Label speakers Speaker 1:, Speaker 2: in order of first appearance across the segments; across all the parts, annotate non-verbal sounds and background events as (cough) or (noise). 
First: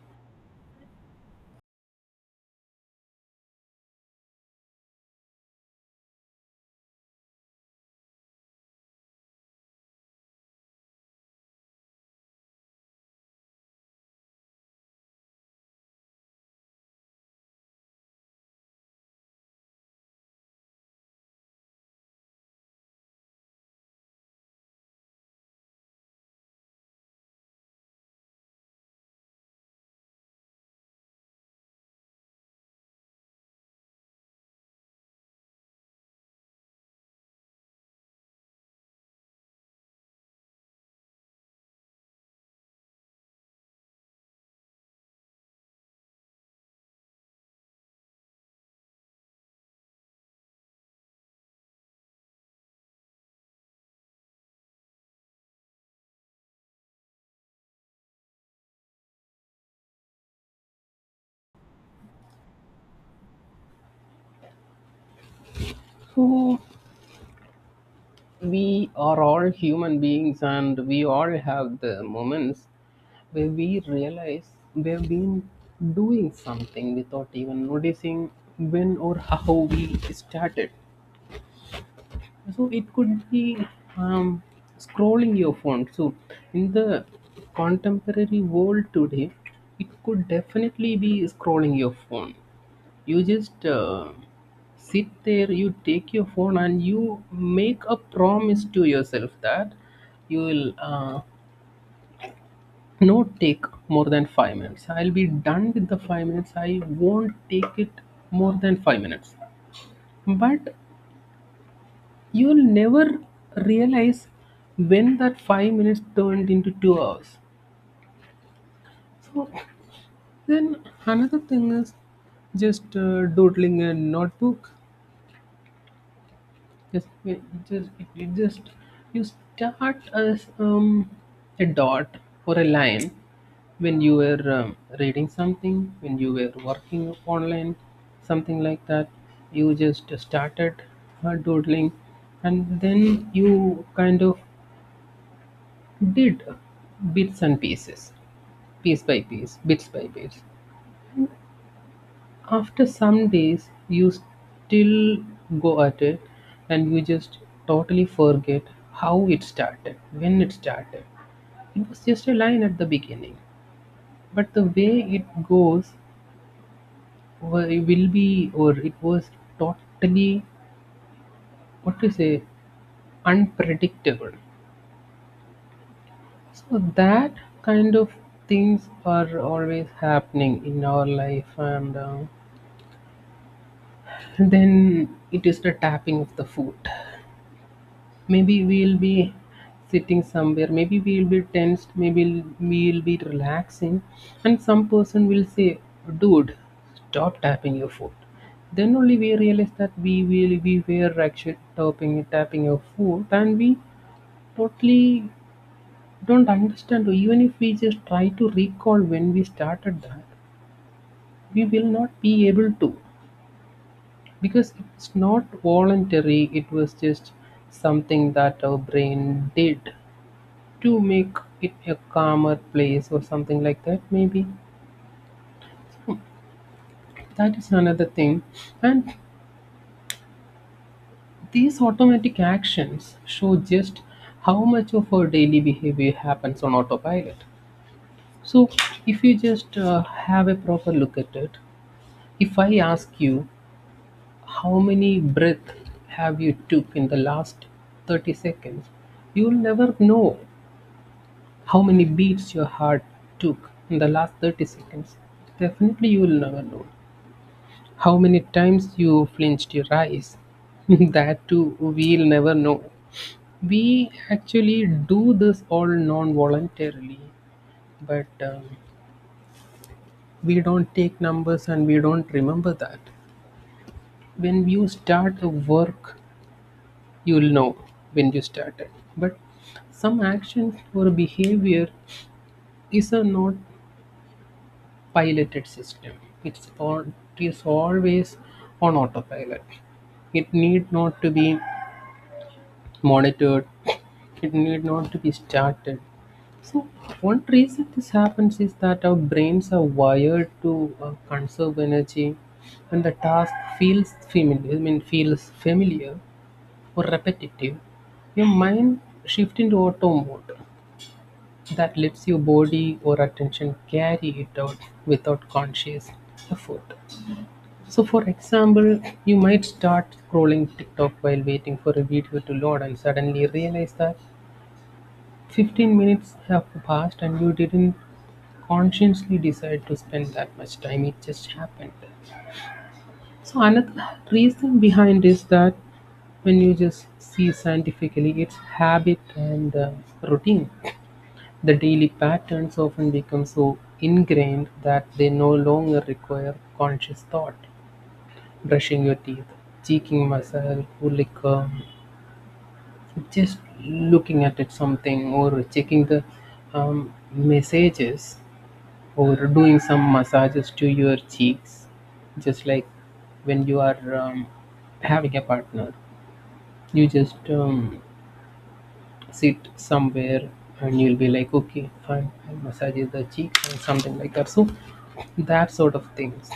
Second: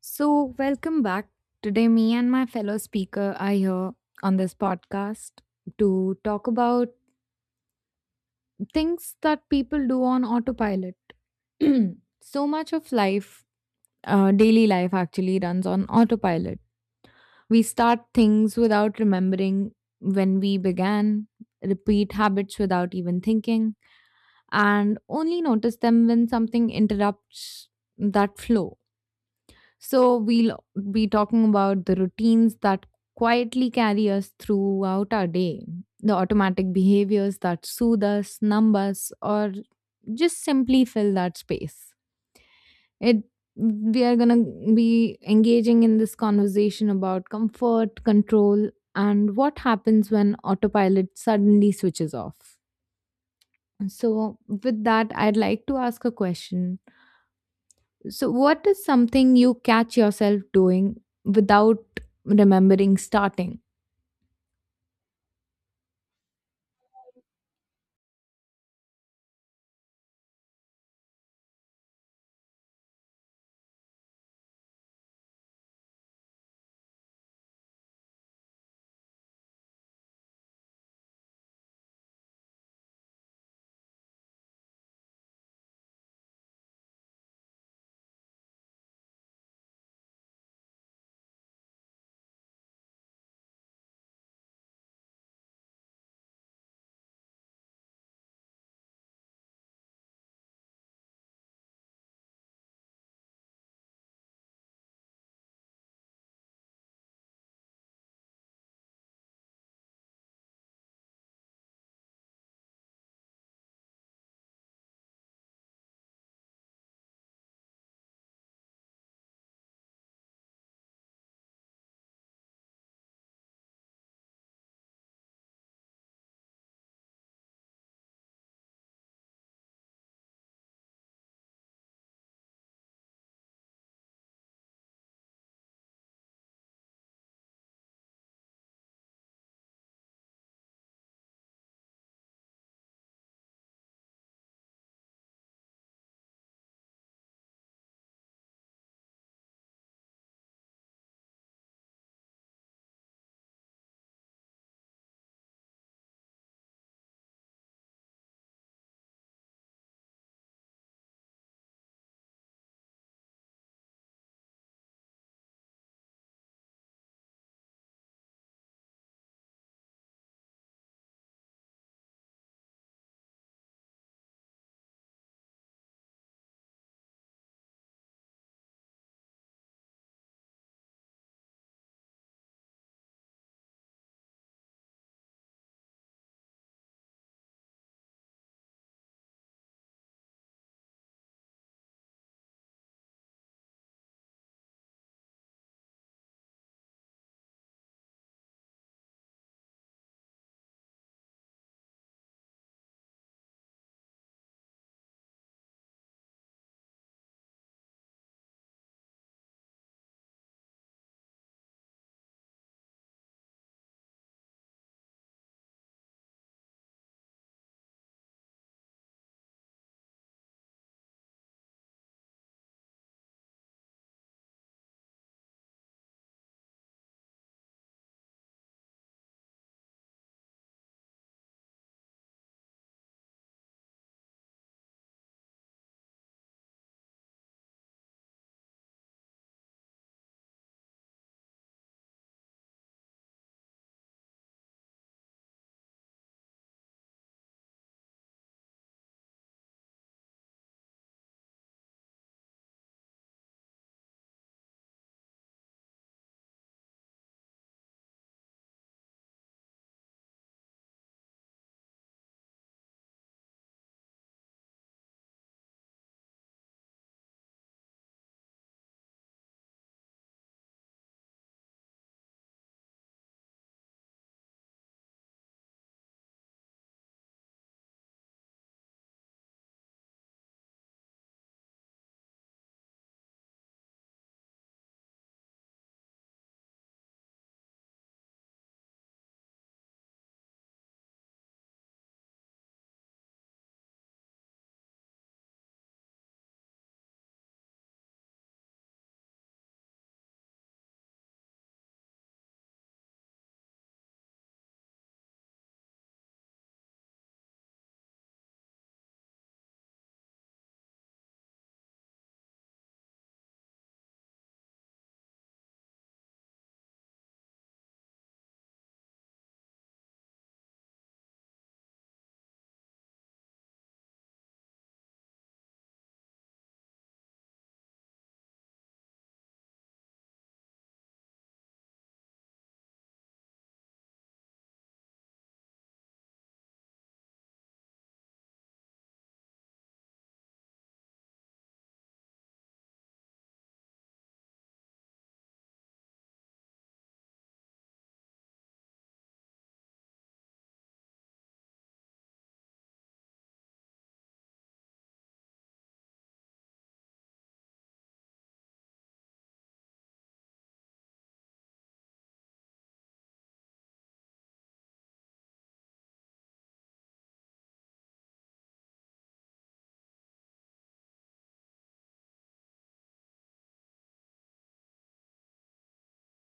Speaker 1: So, welcome back. Today, me and my fellow speaker are here on this podcast to talk about things that people do on autopilot. (clears throat) So much of life, daily life, actually runs on autopilot. We start things without remembering when we began, repeat habits without even thinking, and only notice them when something interrupts that flow. So we'll be talking about the routines that quietly carry us throughout our day, the automatic behaviors that soothe us, numb us, or just simply fill that space. It We are gonna be engaging in this conversation about comfort, control, and what happens when autopilot suddenly switches off. So with that, I'd like to ask a question. So, what is something you catch yourself doing without remembering starting?
Speaker 2: So we are all human beings, and we all have the moments where we realize we've been doing something without even noticing when or how we started. So it could be um, scrolling your phone. So in the contemporary world today, it could definitely be scrolling your phone. You just sit there, you take your phone, and you make a promise to yourself that you will not take more than 5 minutes. I'll be done with the 5 minutes. I won't take it more than 5 minutes. But you'll never realize when that 5 minutes turned into 2 hours. So then another thing is just doodling a notebook. Just, it just, it just you start as a dot or a line when you were reading something, when you were working online, something like that. You just started doodling, and then you kind of did bits and pieces, piece by piece, bits by bits. After some days, you still go at it and you just totally forget how it started, when it started. It was just a line at the beginning, but the way it goes it will be, or it was totally, what to say, unpredictable. So that kind of things are always happening in our life, and then it is the tapping of the foot. Maybe we'll be sitting somewhere, maybe we'll be tensed, maybe we'll be relaxing, and some person will say, "Dude, stop tapping your foot." Then only we realize that we were actually tapping your foot, and we totally don't understand. So even if we just try to recall when we started that, we will not be able to, because it's not voluntary. It was just something that our brain did to make it a calmer place or something like that, maybe. That is another thing. And these automatic actions show just how much of our daily behavior happens on autopilot. So if you just have a proper look at it, if I ask you how many breath have you took in the last 30 seconds, you'll never know. How many beats your heart took in the last 30 seconds, definitely you will never know. How many times you flinched your eyes? (laughs) That too, we'll never know. We actually do this all non voluntarily, but we don't take numbers and we don't remember that. When you start a work, you'll know when you started. But some action or behavior is a not piloted system. It's, on, it is always on autopilot. It need not to be monitored, it need not to be started. So one reason this happens is that our brains are wired to conserve energy, and the task feels familiar I mean feels familiar or repetitive. Your mind shifts into auto mode that lets your body or attention carry it out without conscious effort. So for example, you might start scrolling TikTok while waiting for a video to load and suddenly realize that 15 minutes have passed and you didn't consciously decide to spend that much time, it just happened. So, another reason behind is that when you just see scientifically, it's habit and routine. The daily patterns often become so ingrained that they no longer require conscious thought. Brushing your teeth, cheeking myself, or like just looking at it something or checking the messages, or doing some massages to your cheeks, just like when you are having a partner, you just sit somewhere and you'll be like, okay, fine, I'll massage the cheeks or something like that. So that sort of things,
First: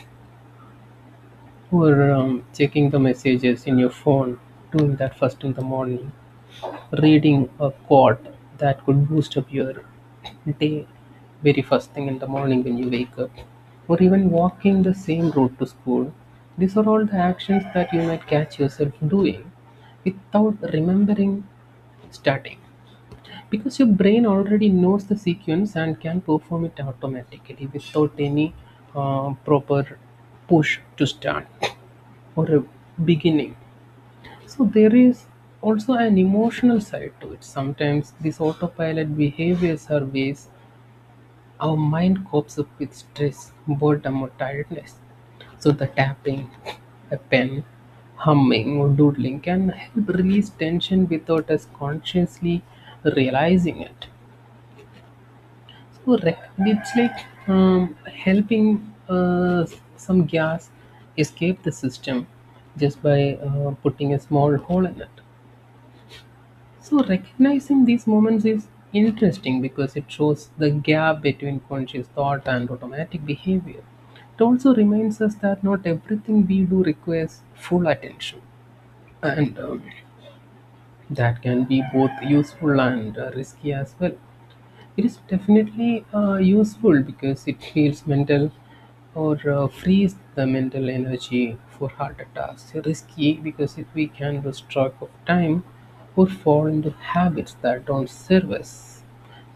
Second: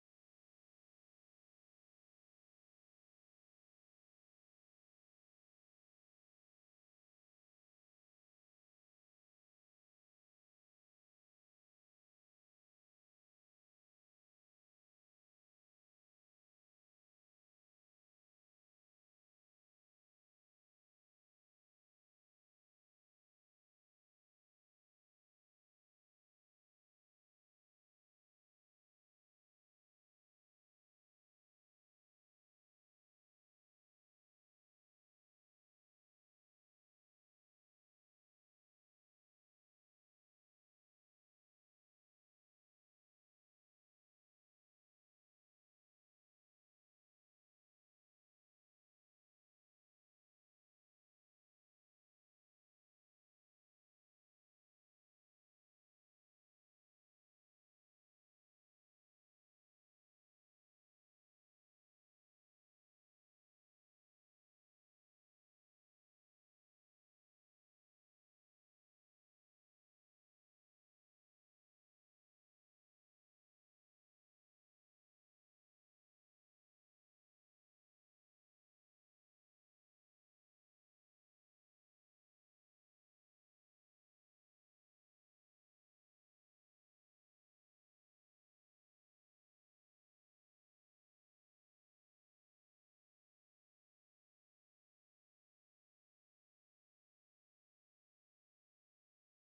Speaker 2: or checking the messages in your phone, doing that first in the morning. Reading a quote that could boost up your day very first thing in the morning when you wake up, or even walking the same road to school. These are all the actions that you might catch yourself doing without remembering starting, because your brain already knows the sequence and can perform it automatically without any proper push to start or a beginning. So there is also an emotional side to it. Sometimes these autopilot behaviors are ways our mind copes up with stress, boredom, or tiredness. So the tapping, a pen, humming, or doodling can help release tension without us consciously realizing it. So it's like helping some gas escape the system just by putting a small hole in it. So recognizing these moments is interesting because it shows the gap between conscious thought and automatic behavior. It also reminds us that not everything we do requires full attention, and that can be both useful and risky as well. It is definitely useful because it heals mental or frees the mental energy for harder tasks. Risky because if we can lose track of time or fall into habits that don't serve us,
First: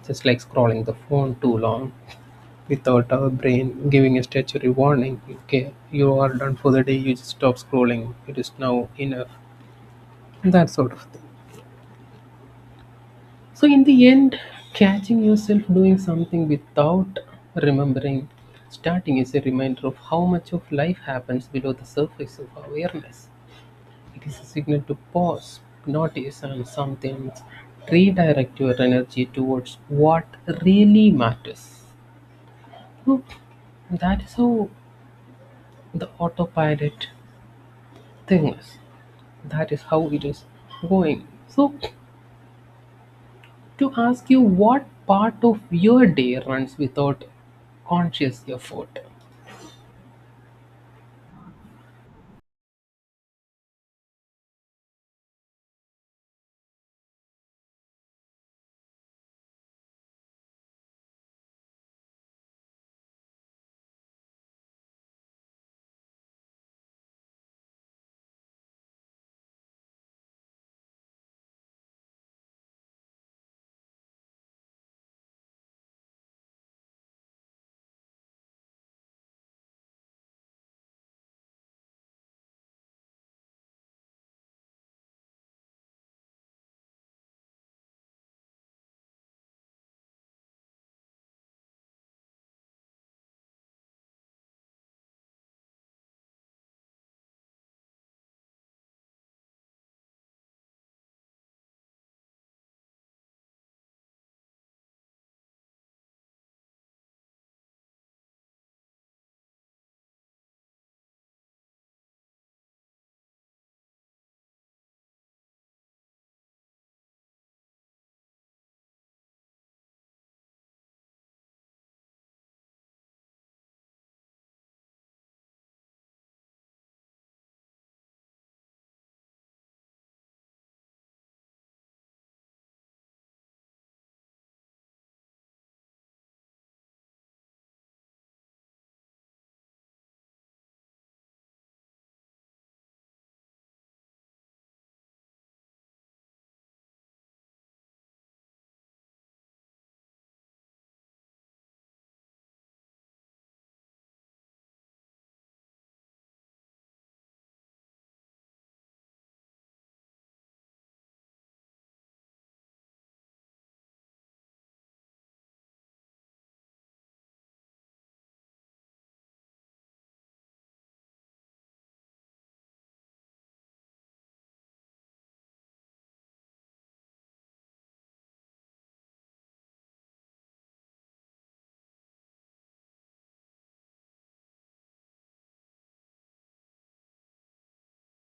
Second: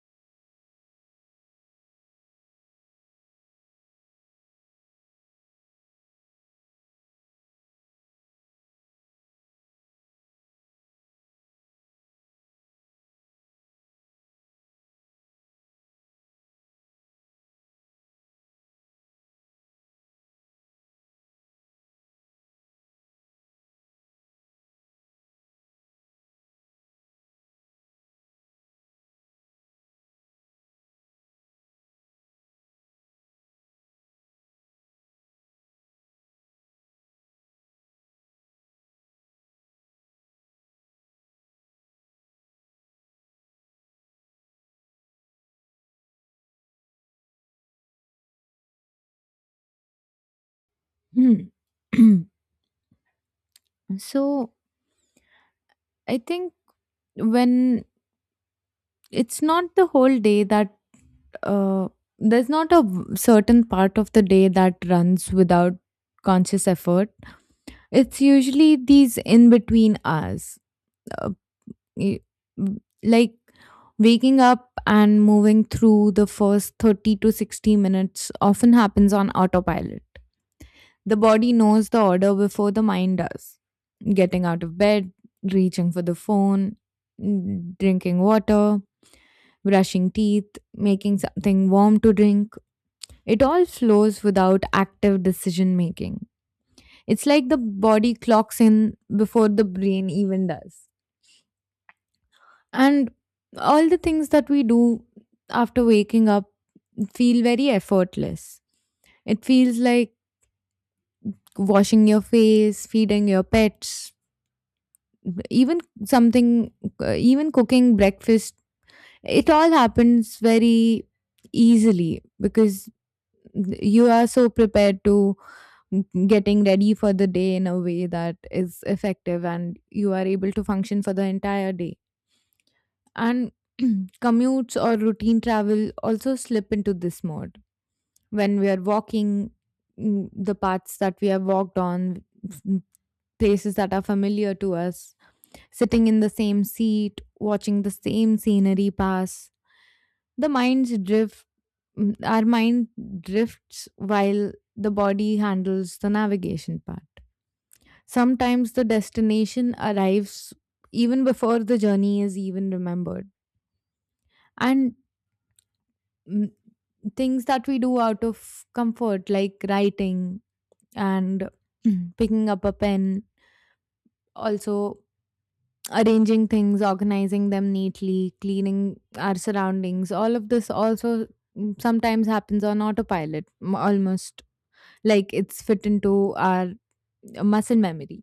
Speaker 2: just like scrolling the phone too long without our brain giving a statutory warning. Okay, you are done for the day. You just stop scrolling. It is now enough. That sort of thing. So, in the end, catching yourself doing something without remembering starting is a reminder of how much of life happens below the surface of awareness. It is a signal to pause, notice, and sometimes redirect your energy towards what really matters. Hmm. That is how the autopilot thing is. That is how it is going. So, to ask you, what part of your day runs without conscious effort?
Speaker 1: Hmm. (clears throat) So, I think when it's not the whole day that uh, there's not a v- certain part of the day that runs without conscious effort, it's usually these in between hours. uh, y- like waking up and moving through the first 30 to 60 minutes often happens on autopilot. The body knows the order before the mind does. Getting out of bed, reaching for the phone, drinking water, brushing teeth, making something warm to drink. It all flows without active decision making. It's like the body clocks in before the brain even does. And all the things that we do after waking up feel very effortless. It feels like washing your face, feeding your pets, even something, even cooking breakfast. It all happens very easily because you are so prepared to getting ready for the day in a way that is effective and you are able to function for the entire day. And (clears throat) commutes or routine travel also slip into this mode. When we are walking, the paths that we have walked on, mm, places that are familiar to us, sitting in the same seat, watching the same scenery pass, the minds drift mm, our mind drifts while the body handles the navigation part. Sometimes the destination arrives even before the journey is even remembered. And mm, things that we do out of comfort like writing and (clears throat) picking up a pen, also arranging things, organizing them neatly, cleaning our surroundings, all of this also sometimes happens on autopilot, almost like it's fit into our muscle memory.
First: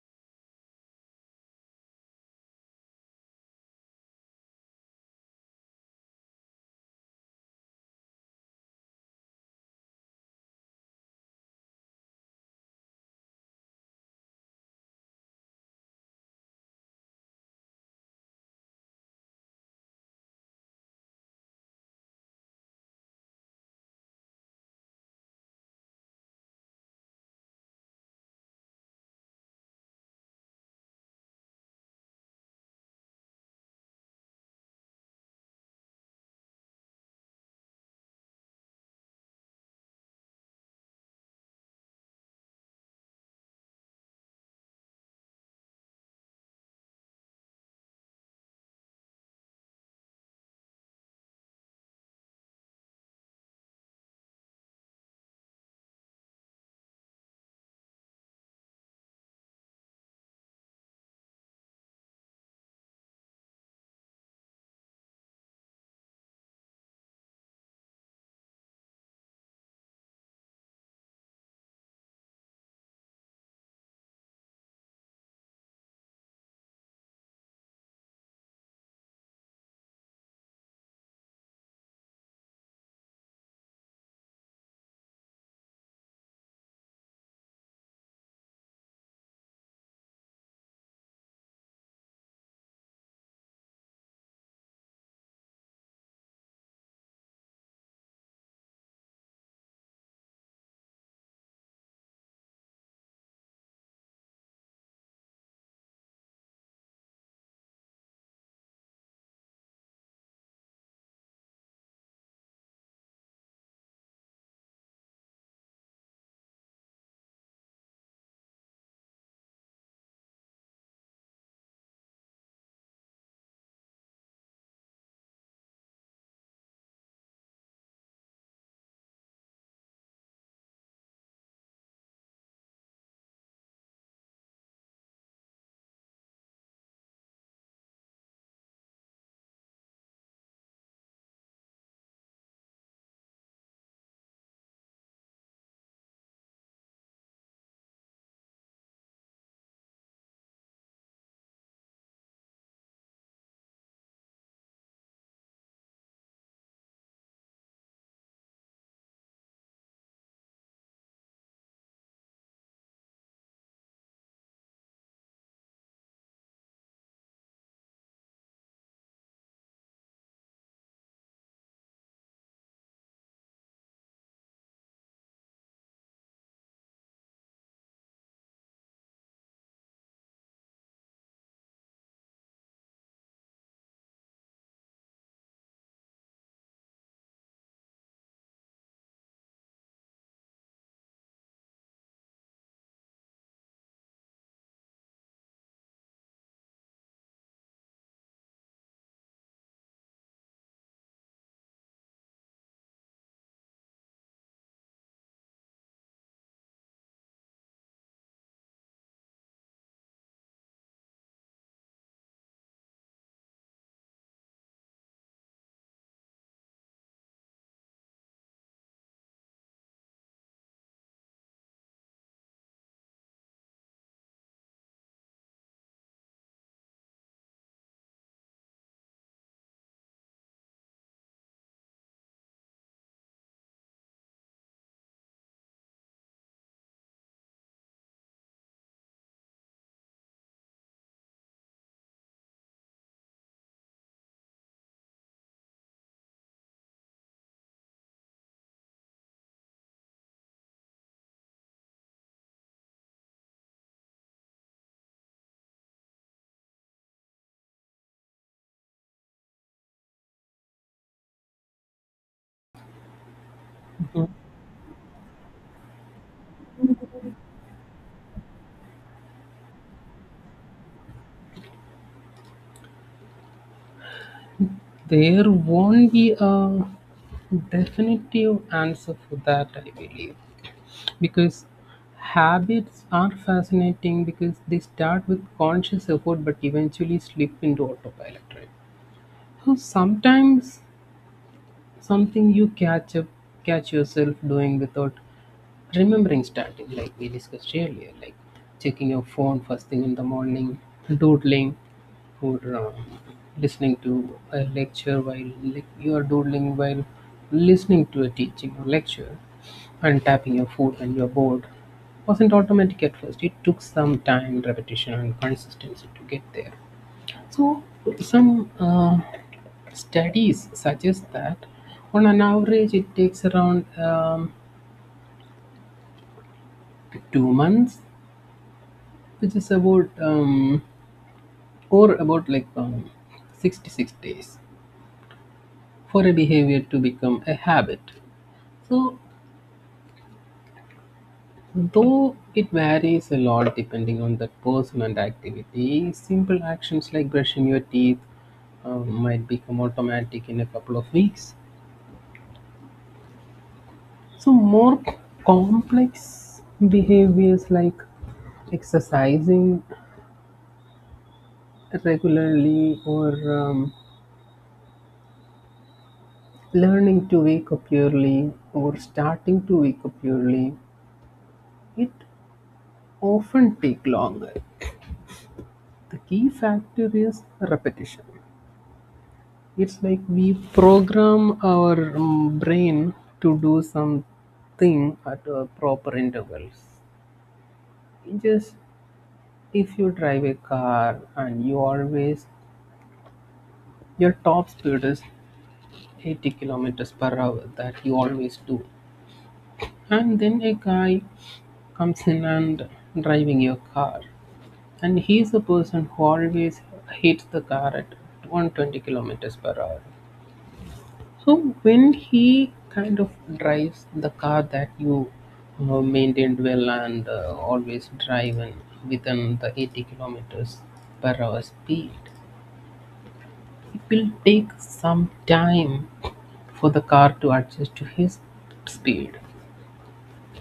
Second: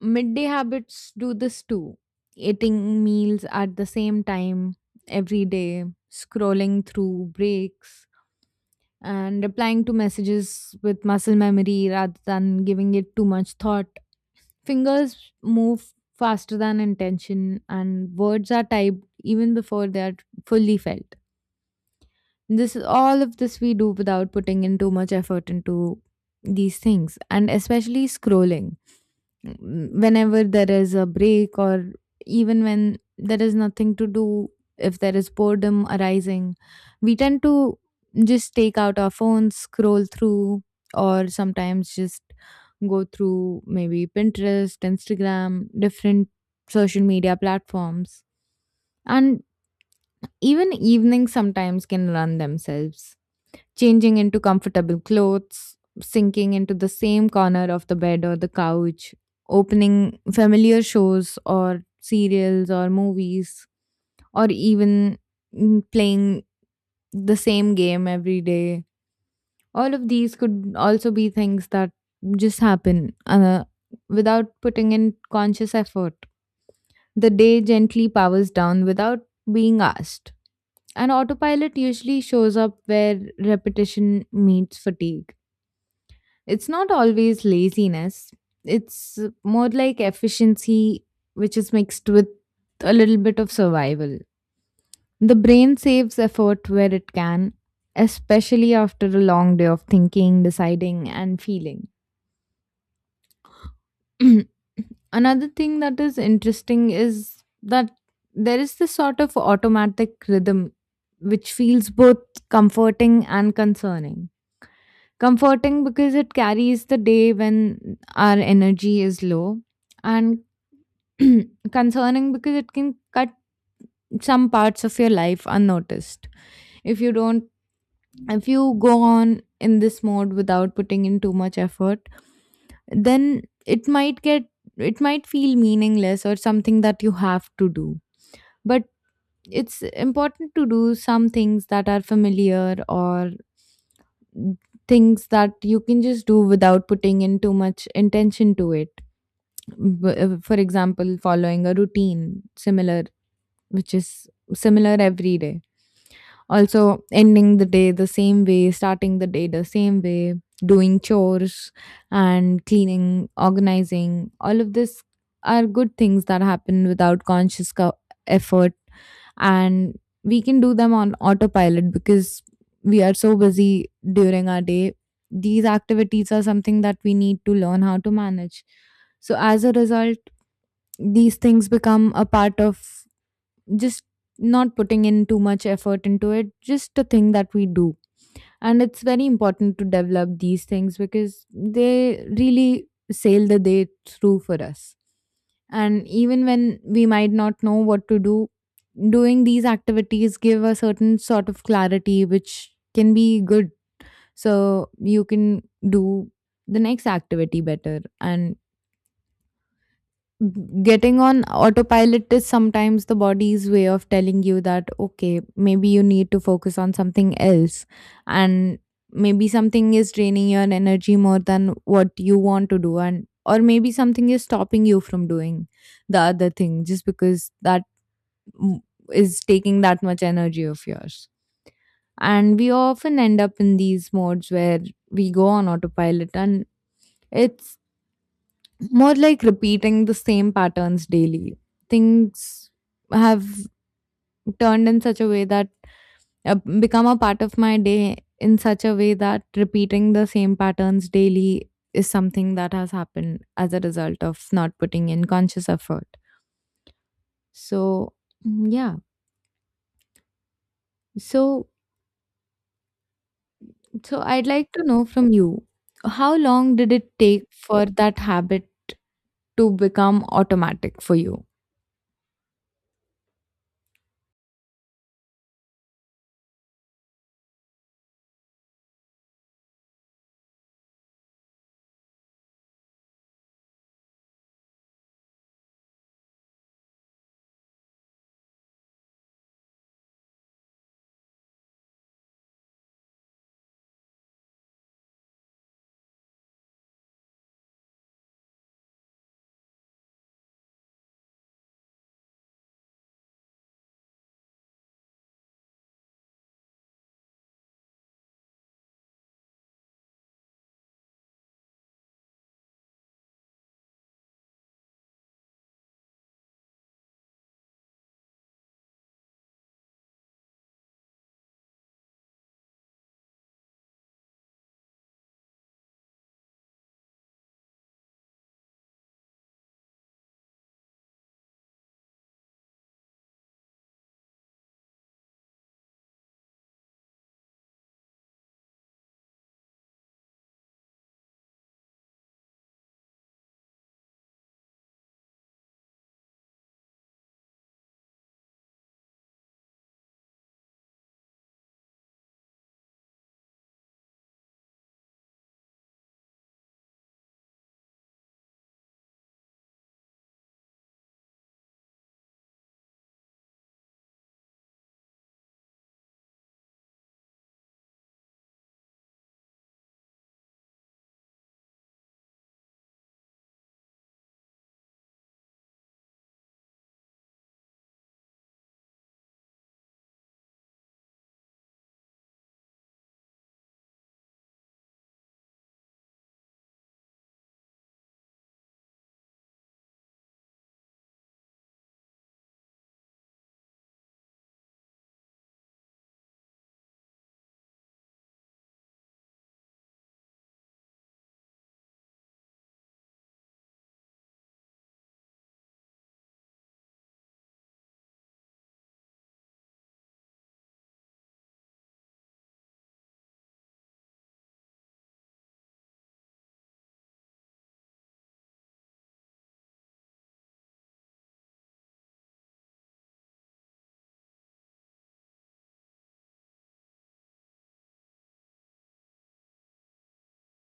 Speaker 1: Midday habits do this too: eating meals at the same time every day, scrolling through breaks, and replying to messages with muscle memory rather than giving it too much thought. Fingers move faster than intention, and words are typed even before they are fully felt. This All of this we do without putting in too much effort into these things, and especially scrolling. Whenever there is a break, or even when there is nothing to do, if there is boredom arising, we tend to just take out our phones, scroll through, or sometimes just go through maybe Pinterest, Instagram, different social media platforms. And even evenings sometimes can run themselves, changing into comfortable clothes, sinking into the same corner of the bed or the couch, opening familiar shows or serials or movies, or even playing the same game every day. All of these could also be things that just happen, without putting in conscious effort. The day gently powers down without being asked. And autopilot usually shows up where repetition meets fatigue. It's not always laziness, it's more like efficiency, which is mixed with a little bit of survival. The brain saves effort where it can, especially after a long day of thinking, deciding, and feeling. (clears throat) Another thing that is interesting is that there is this sort of automatic rhythm which feels both comforting and concerning. Comforting because it carries the day when our energy is low, and (clears throat) concerning because it can cut some parts of your life unnoticed. If you don't, if you go on in this mode without putting in too much effort, then it might feel meaningless or something that you have to do, but it's important to do some things that are familiar or things that you can just do without putting in too much intention to it. For example, following a routine similar, which is similar every day. Also, ending the day the same way, starting the day the same way, doing chores and cleaning, organizing, all of this are good things that happen without conscious effort. And we can do them on autopilot because we are so busy during our day. These activities are something that we need to learn how to manage. So, as a result, these things become a part of just not putting in too much effort into it, just a thing that we do. And it's very important to develop these things because they really sail the day through for us. And even when we might not know what to do, doing these activities give a certain sort of clarity which can be good. So you can do the next activity better, and getting on autopilot is sometimes the body's way of telling you that okay, maybe you need to focus on something else, and maybe something is draining your energy more than what you want to do, and or maybe something is stopping you from doing the other thing just because that m- is taking that much energy of yours. And we often end up in these modes where we go on autopilot, and it's more like repeating the same patterns daily. Things have turned in such a way that become a part of my day in such a way that repeating the same patterns daily is something that has happened as a result of not putting in conscious effort. So, mm, yeah. So, so, I'd like to know from you, how long did it take for that habit to become automatic for you?
Speaker 2: There won't be a definitive answer for that, I believe, because habits are fascinating because they start with conscious effort but eventually slip into autopilot, right? So sometimes something you catch up, catch yourself doing without remembering starting, like we discussed earlier, like checking your phone first thing in the morning, doodling, or listening to a lecture while, like, you are doodling while listening to a teaching or lecture, and tapping your foot when you're bored, wasn't automatic at first. It took some time, repetition, and consistency to get there. So some studies suggest that on an average it takes around 2 months, which is about or about like 66 days for a behavior to become a habit. So though it varies a lot depending on that person and activity, simple actions like brushing your teeth might become automatic in a couple of weeks. So more complex behaviors like exercising regularly or um, Learning to wake up early or starting to wake up early, it often take longer. The key factor is repetition. It's like we program our brain to do something at a proper intervals. Just if you drive a car and you always, your top speed is 80 kilometers per hour, that you always do, and then a guy comes in and driving your car. And he's the person who always hits the car at 120 kilometers per hour. So when he kind of drives the car that you maintained well and always drive in within the 80 kilometers per hour speed, it will take some time for the car to adjust to his speed.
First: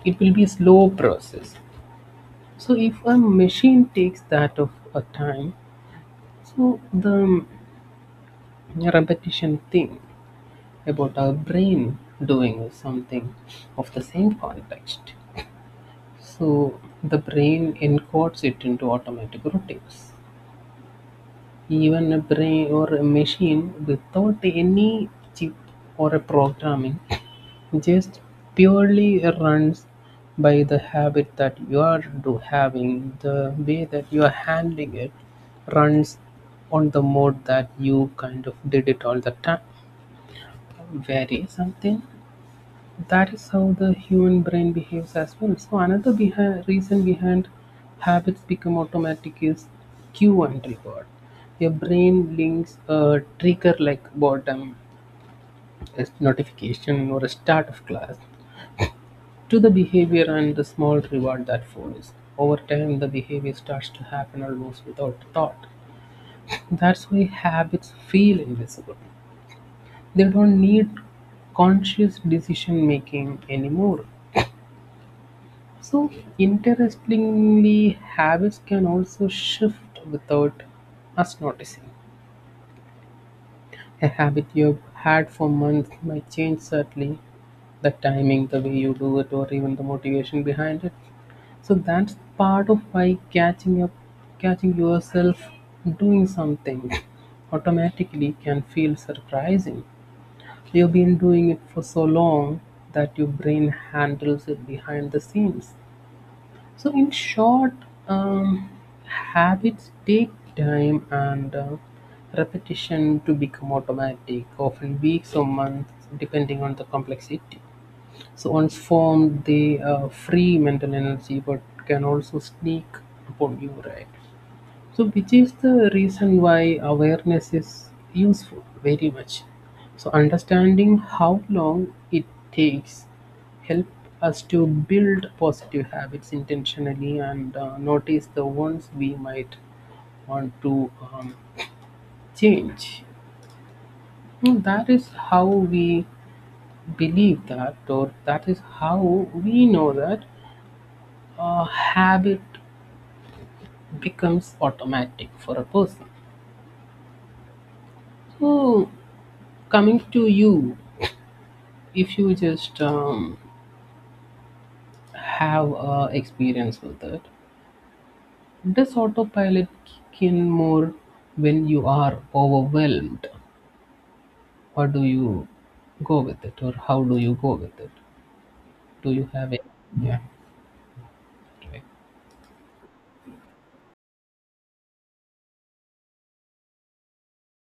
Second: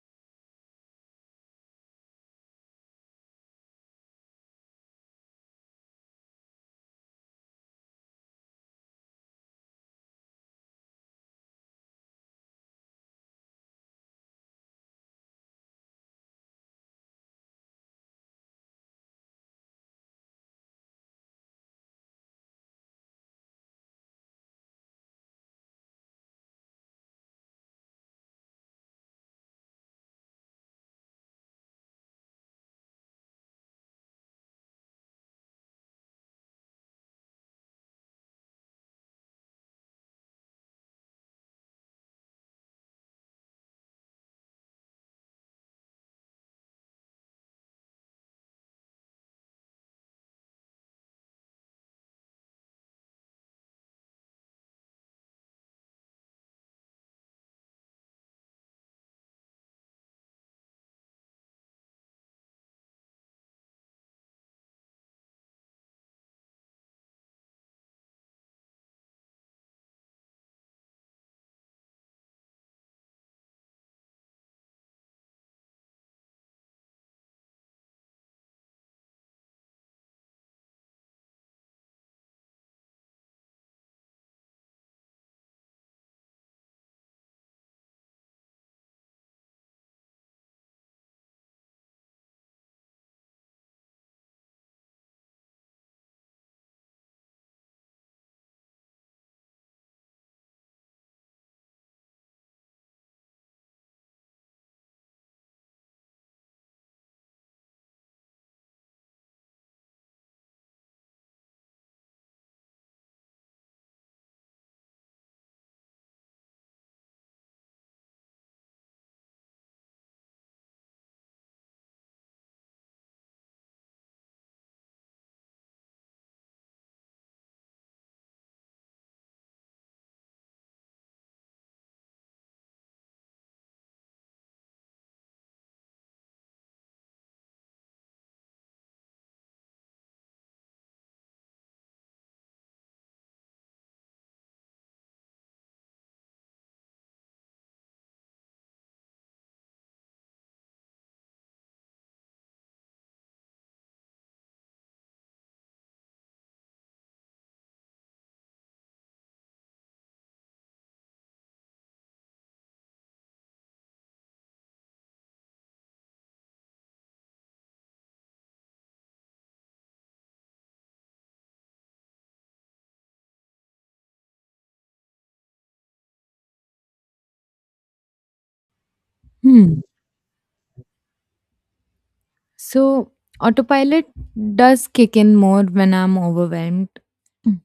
Speaker 2: It will be a slow process. So if a machine takes that of a time, so the a repetition thing about our brain doing something of the same context. So the brain encodes it into automatic routines. Even a brain or a machine without any chip or a programming just purely runs by the habit that you are do having. The way that you are handling it runs on the mode that you kind of did it all the time. Vary something. That is how the human brain behaves as well. So another reason behind habits become automatic is cue and reward. Your brain links a trigger like boredom, a notification, or a start of class to the behavior and the small reward that follows. Over time, the behavior starts to happen almost without thought. That's why habits feel invisible. They don't need conscious decision making anymore. So, interestingly, habits can also shift without us noticing. A habit you've had for months might change suddenly, the timing, the way you do it, or even the motivation behind it. So that's part of why catching yourself doing something automatically can feel surprising. You've been doing it for so long that your brain handles it behind the scenes. So, in short, um, habits take time and repetition to become automatic, often weeks or months, depending on the complexity. So, once formed, they free mental energy but can also sneak upon you, right? So, which is the reason why awareness is useful very much. So, understanding how long it takes help us to build positive habits intentionally and notice the ones we might want to change. Hmm. That is how we believe that, or that is how we know that a habit becomes automatic for a person. So, coming to you, if you just have experience with it, does autopilot kick in more when you are overwhelmed? What do you go with it, or how do you go with it? Do you have it? Yeah, right.
Speaker 1: So, autopilot does kick in more when I'm overwhelmed. Mm.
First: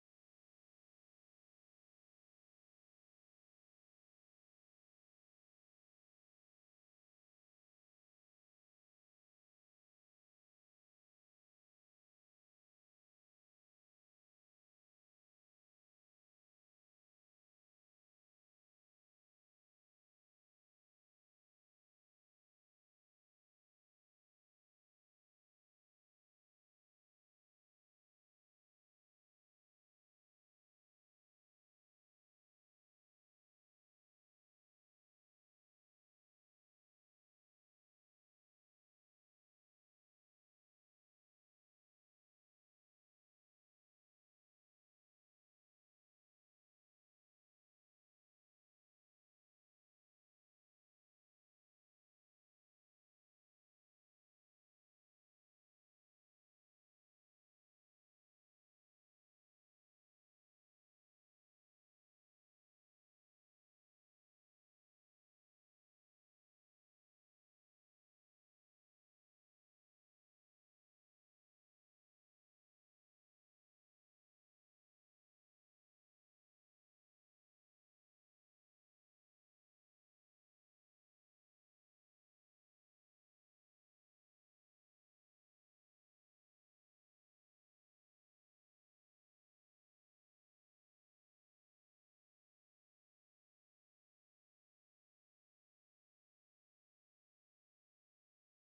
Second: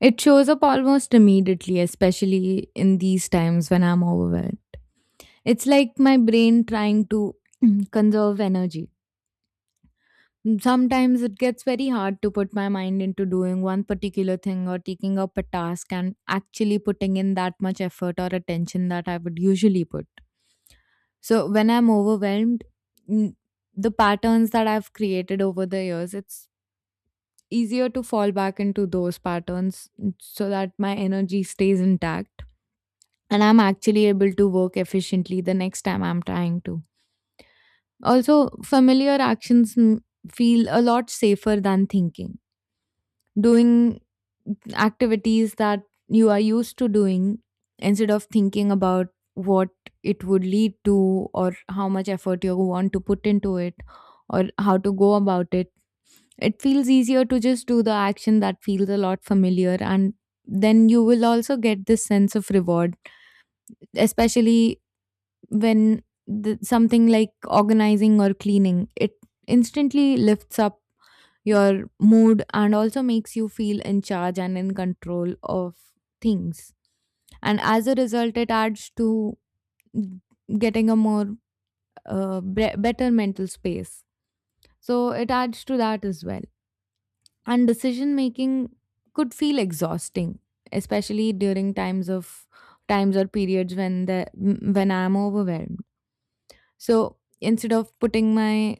Speaker 1: It shows up almost immediately, especially in these times when I'm overwhelmed. It's like my brain trying to (clears throat) Mm. conserve energy. Sometimes it gets very hard to put my mind into doing one particular thing or taking up a task and actually putting in that much effort or attention that I would usually put. So, when I'm overwhelmed, mm, the patterns that I've created over the years, it's easier to fall back into those patterns so that my energy stays intact and I'm actually able to work efficiently the next time I'm trying to. Also, familiar actions feel a lot safer than thinking. Doing activities that you are used to doing instead of thinking about what it would lead to or how much effort you want to put into it or how to go about it, it feels easier to just do the action that feels a lot familiar, and then you will also get this sense of reward, especially when the, something like organizing or cleaning. It instantly lifts up your mood and also makes you feel in charge and in control of things, and as a result it adds to getting a more better mental space, so it adds to that as well. And decision making could feel exhausting, especially during times or periods when the when I'm overwhelmed. So instead of putting my,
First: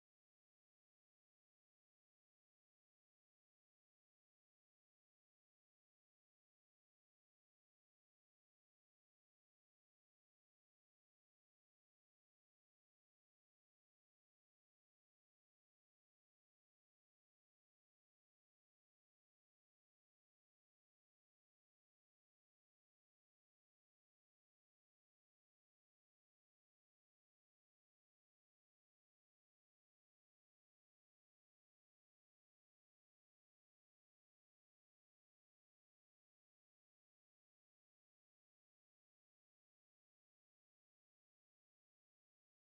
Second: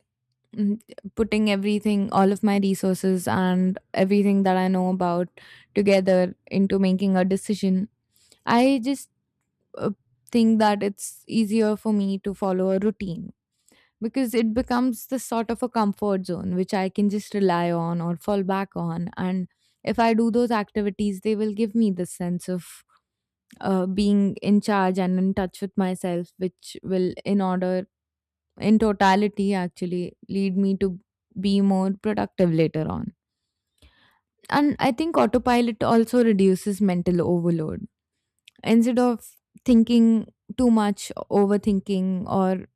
Speaker 1: mm, putting everything, all of my resources and everything that I know about together into making a decision, I just uh, think that it's easier for me to follow a routine because it becomes the sort of a comfort zone which I can just rely on or fall back on. And if I do those activities, they will give me the sense of being in charge and in touch with myself, which will, in order, in totality, actually lead me to be more productive later on. And I think autopilot also reduces mental overload. Instead of thinking too much, overthinking, or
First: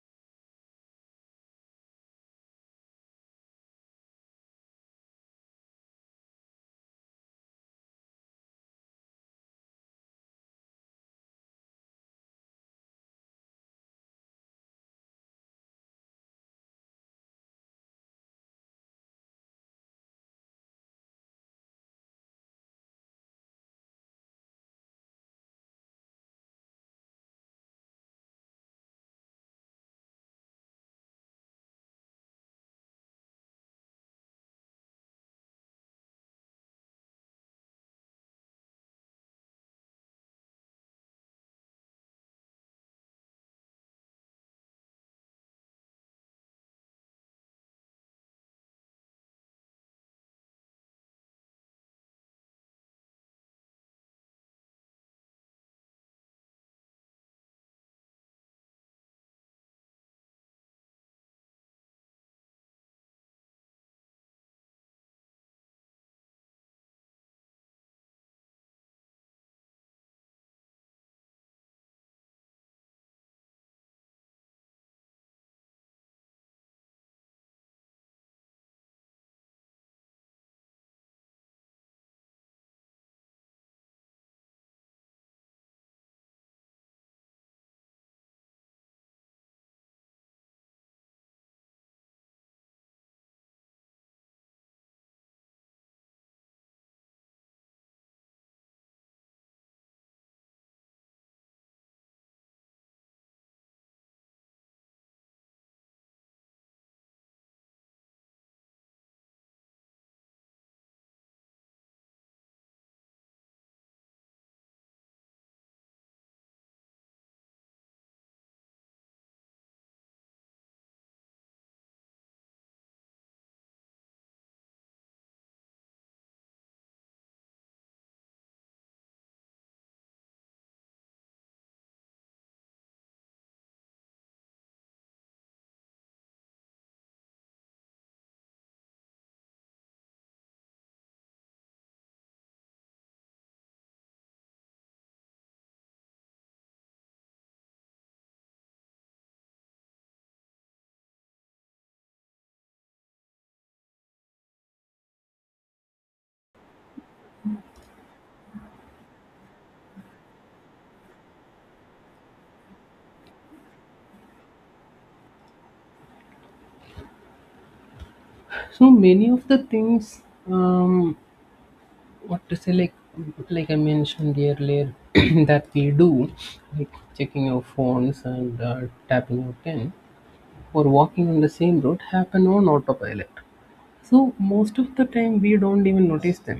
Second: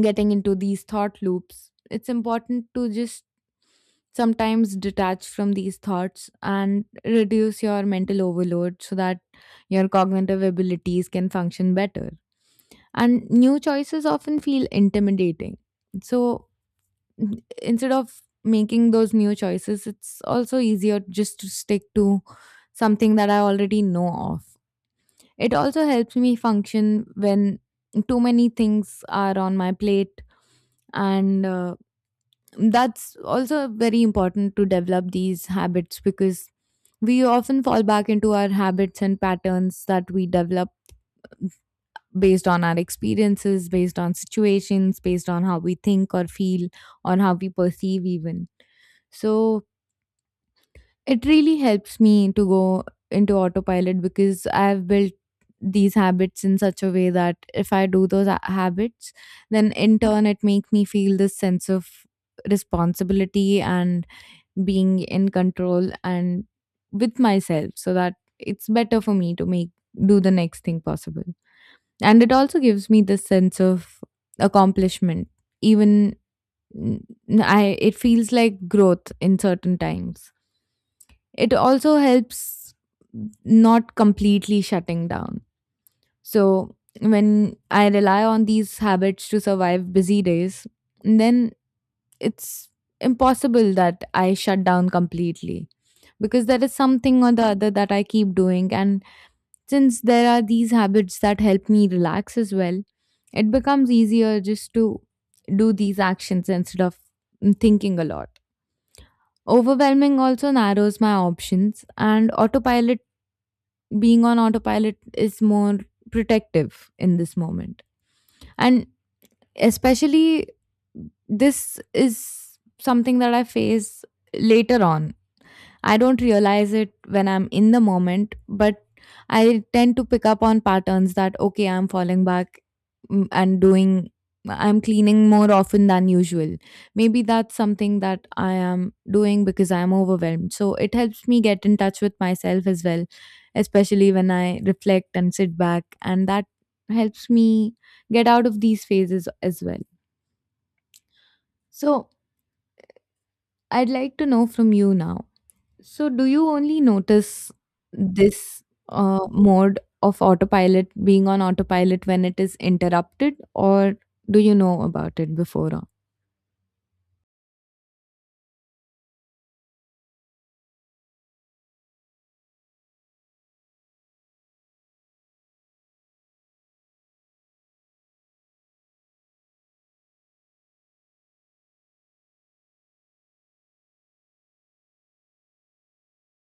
Speaker 1: getting into these thought loops, it's important to just sometimes detach from these thoughts and reduce your mental overload so that your cognitive abilities can function better. And new choices often feel intimidating. So instead of making those new choices, it's also easier just to stick to something that I already know of. It also helps me function when too many things are on my plate, and that's also very important to develop these habits because we often fall back into our habits and patterns that we develop based on our experiences, based on situations, based on how we think or feel, on how we perceive, even. So, it really helps me to go into autopilot because I've built these habits in such a way that if I do those habits, then in turn it makes me feel this sense of responsibility and being in control and with myself so that it's better for me to make do the next thing possible. And it also gives me this sense of accomplishment, even, mm, I it feels like growth in certain times. It also helps not completely shutting down. So when I rely on these habits to survive busy days, then it's impossible that I shut down completely because there is something or the other that I keep doing. And since there are these habits that help me relax as well, it becomes easier just to do these actions instead of thinking a lot. Overwhelming also narrows my options, and autopilot being on autopilot is more protective in this moment. And especially, this is something that I face later on. I don't realize it when I'm in the moment, but I tend to pick up on patterns that, okay, I'm falling back, mm, and doing, I'm cleaning more often than usual. Maybe that's something that I am doing because I'm overwhelmed. So it helps me get in touch with myself as well, especially when I reflect and sit back. And that helps me get out of these phases as well. So I'd like to know from you now, so, do you only notice this mode of autopilot being on autopilot when it is interrupted, or do you know about it before? On?
Speaker 2: So many of the things, um, what to say, like I mentioned earlier, (clears throat) that we do, like checking our phones and tapping our pen or walking on the same road, happen on autopilot. So most of the time we don't even notice them.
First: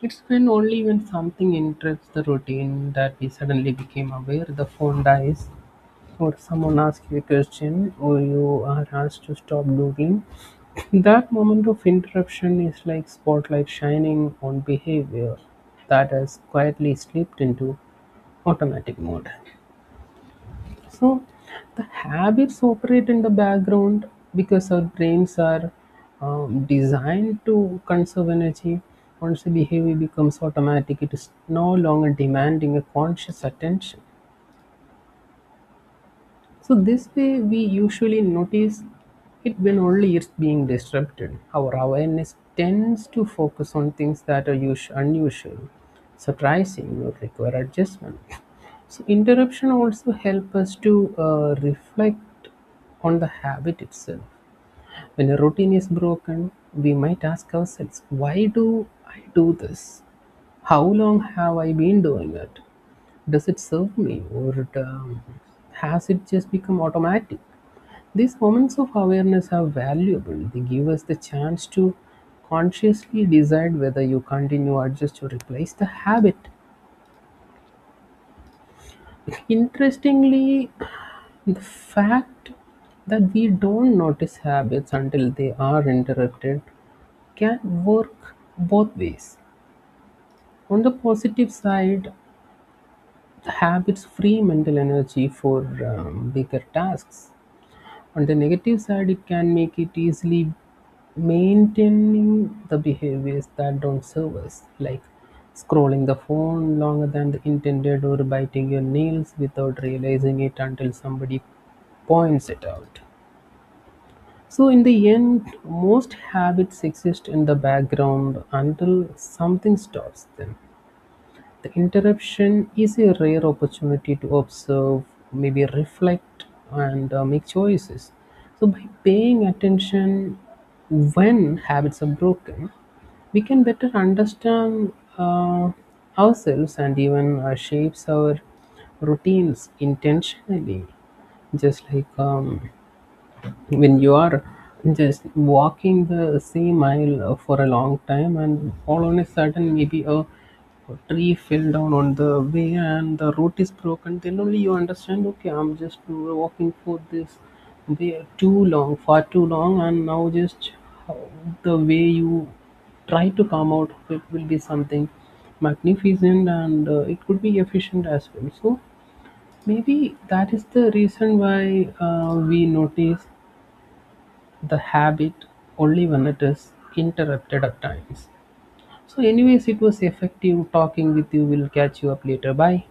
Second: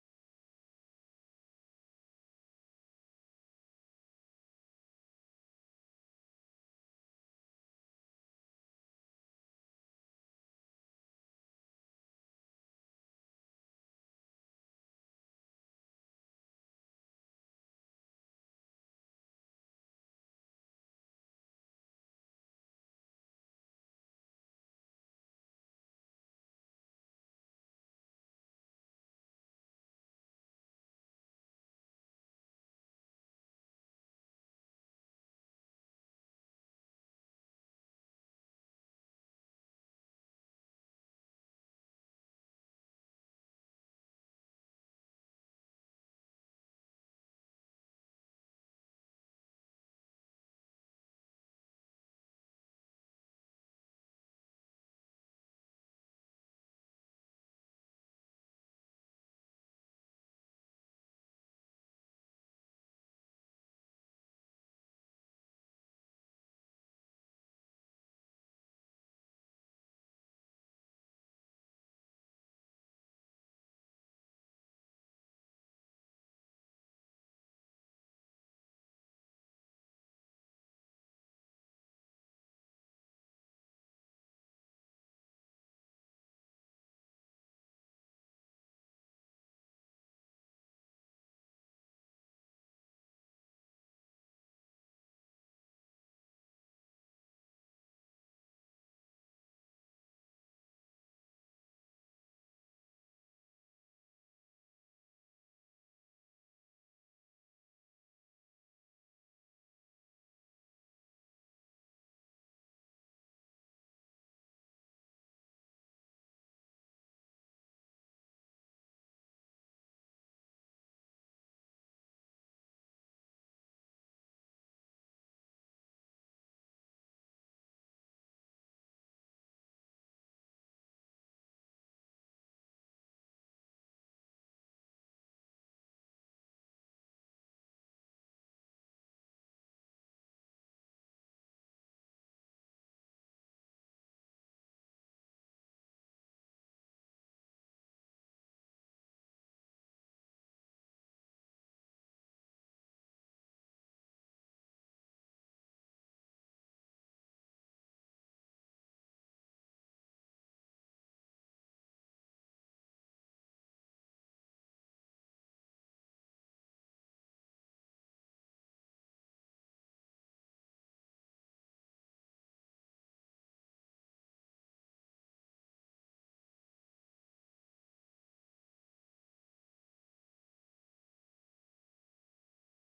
Speaker 2: It's when only when something interrupts the routine that we suddenly became aware. The phone dies, or someone asks you a question, or you are asked to stop doing. (coughs) That moment of interruption is like spotlight shining on behavior that has quietly slipped into automatic mode. So the habits operate in the background because our brains are designed to conserve energy. Once a behavior becomes automatic, it is no longer demanding a conscious attention. So this way we usually notice it when only it's being disrupted. Our awareness tends to focus on things that are unusual, surprising, or require adjustment. So interruption also help us to reflect on the habit itself. When a routine is broken, we might ask ourselves, why do I do this? How long have I been doing it? Does it serve me, or it, has it just become automatic? These moments of awareness are valuable. They give us the chance to consciously decide whether you continue, adjust, or replace the habit. Interestingly, the fact that we don't notice habits until they are interrupted can work both ways. On the positive side, habits free mental energy for bigger tasks. On the negative side, it can make it easily maintaining the behaviors that don't serve us, like scrolling the phone longer than the intended or biting your nails without realizing it until somebody points it out. So, in the end, most habits exist in the background until something stops them. The interruption is a rare opportunity to observe, maybe reflect, and make choices. So, by paying attention when habits are broken, we can better understand ourselves and even shapes our routines intentionally, just like when you are just walking the same aisle for a long time, and all on a sudden maybe a tree fell down on the way and the road is broken, then only you understand, okay, I'm just walking for this way too long far too long, and now just the way you try to come out of it will be something magnificent, and it could be efficient as well. So maybe that is the reason why we notice the habit only when it is interrupted at times. So, anyways, it was effective talking with you. We'll catch you up later. Bye.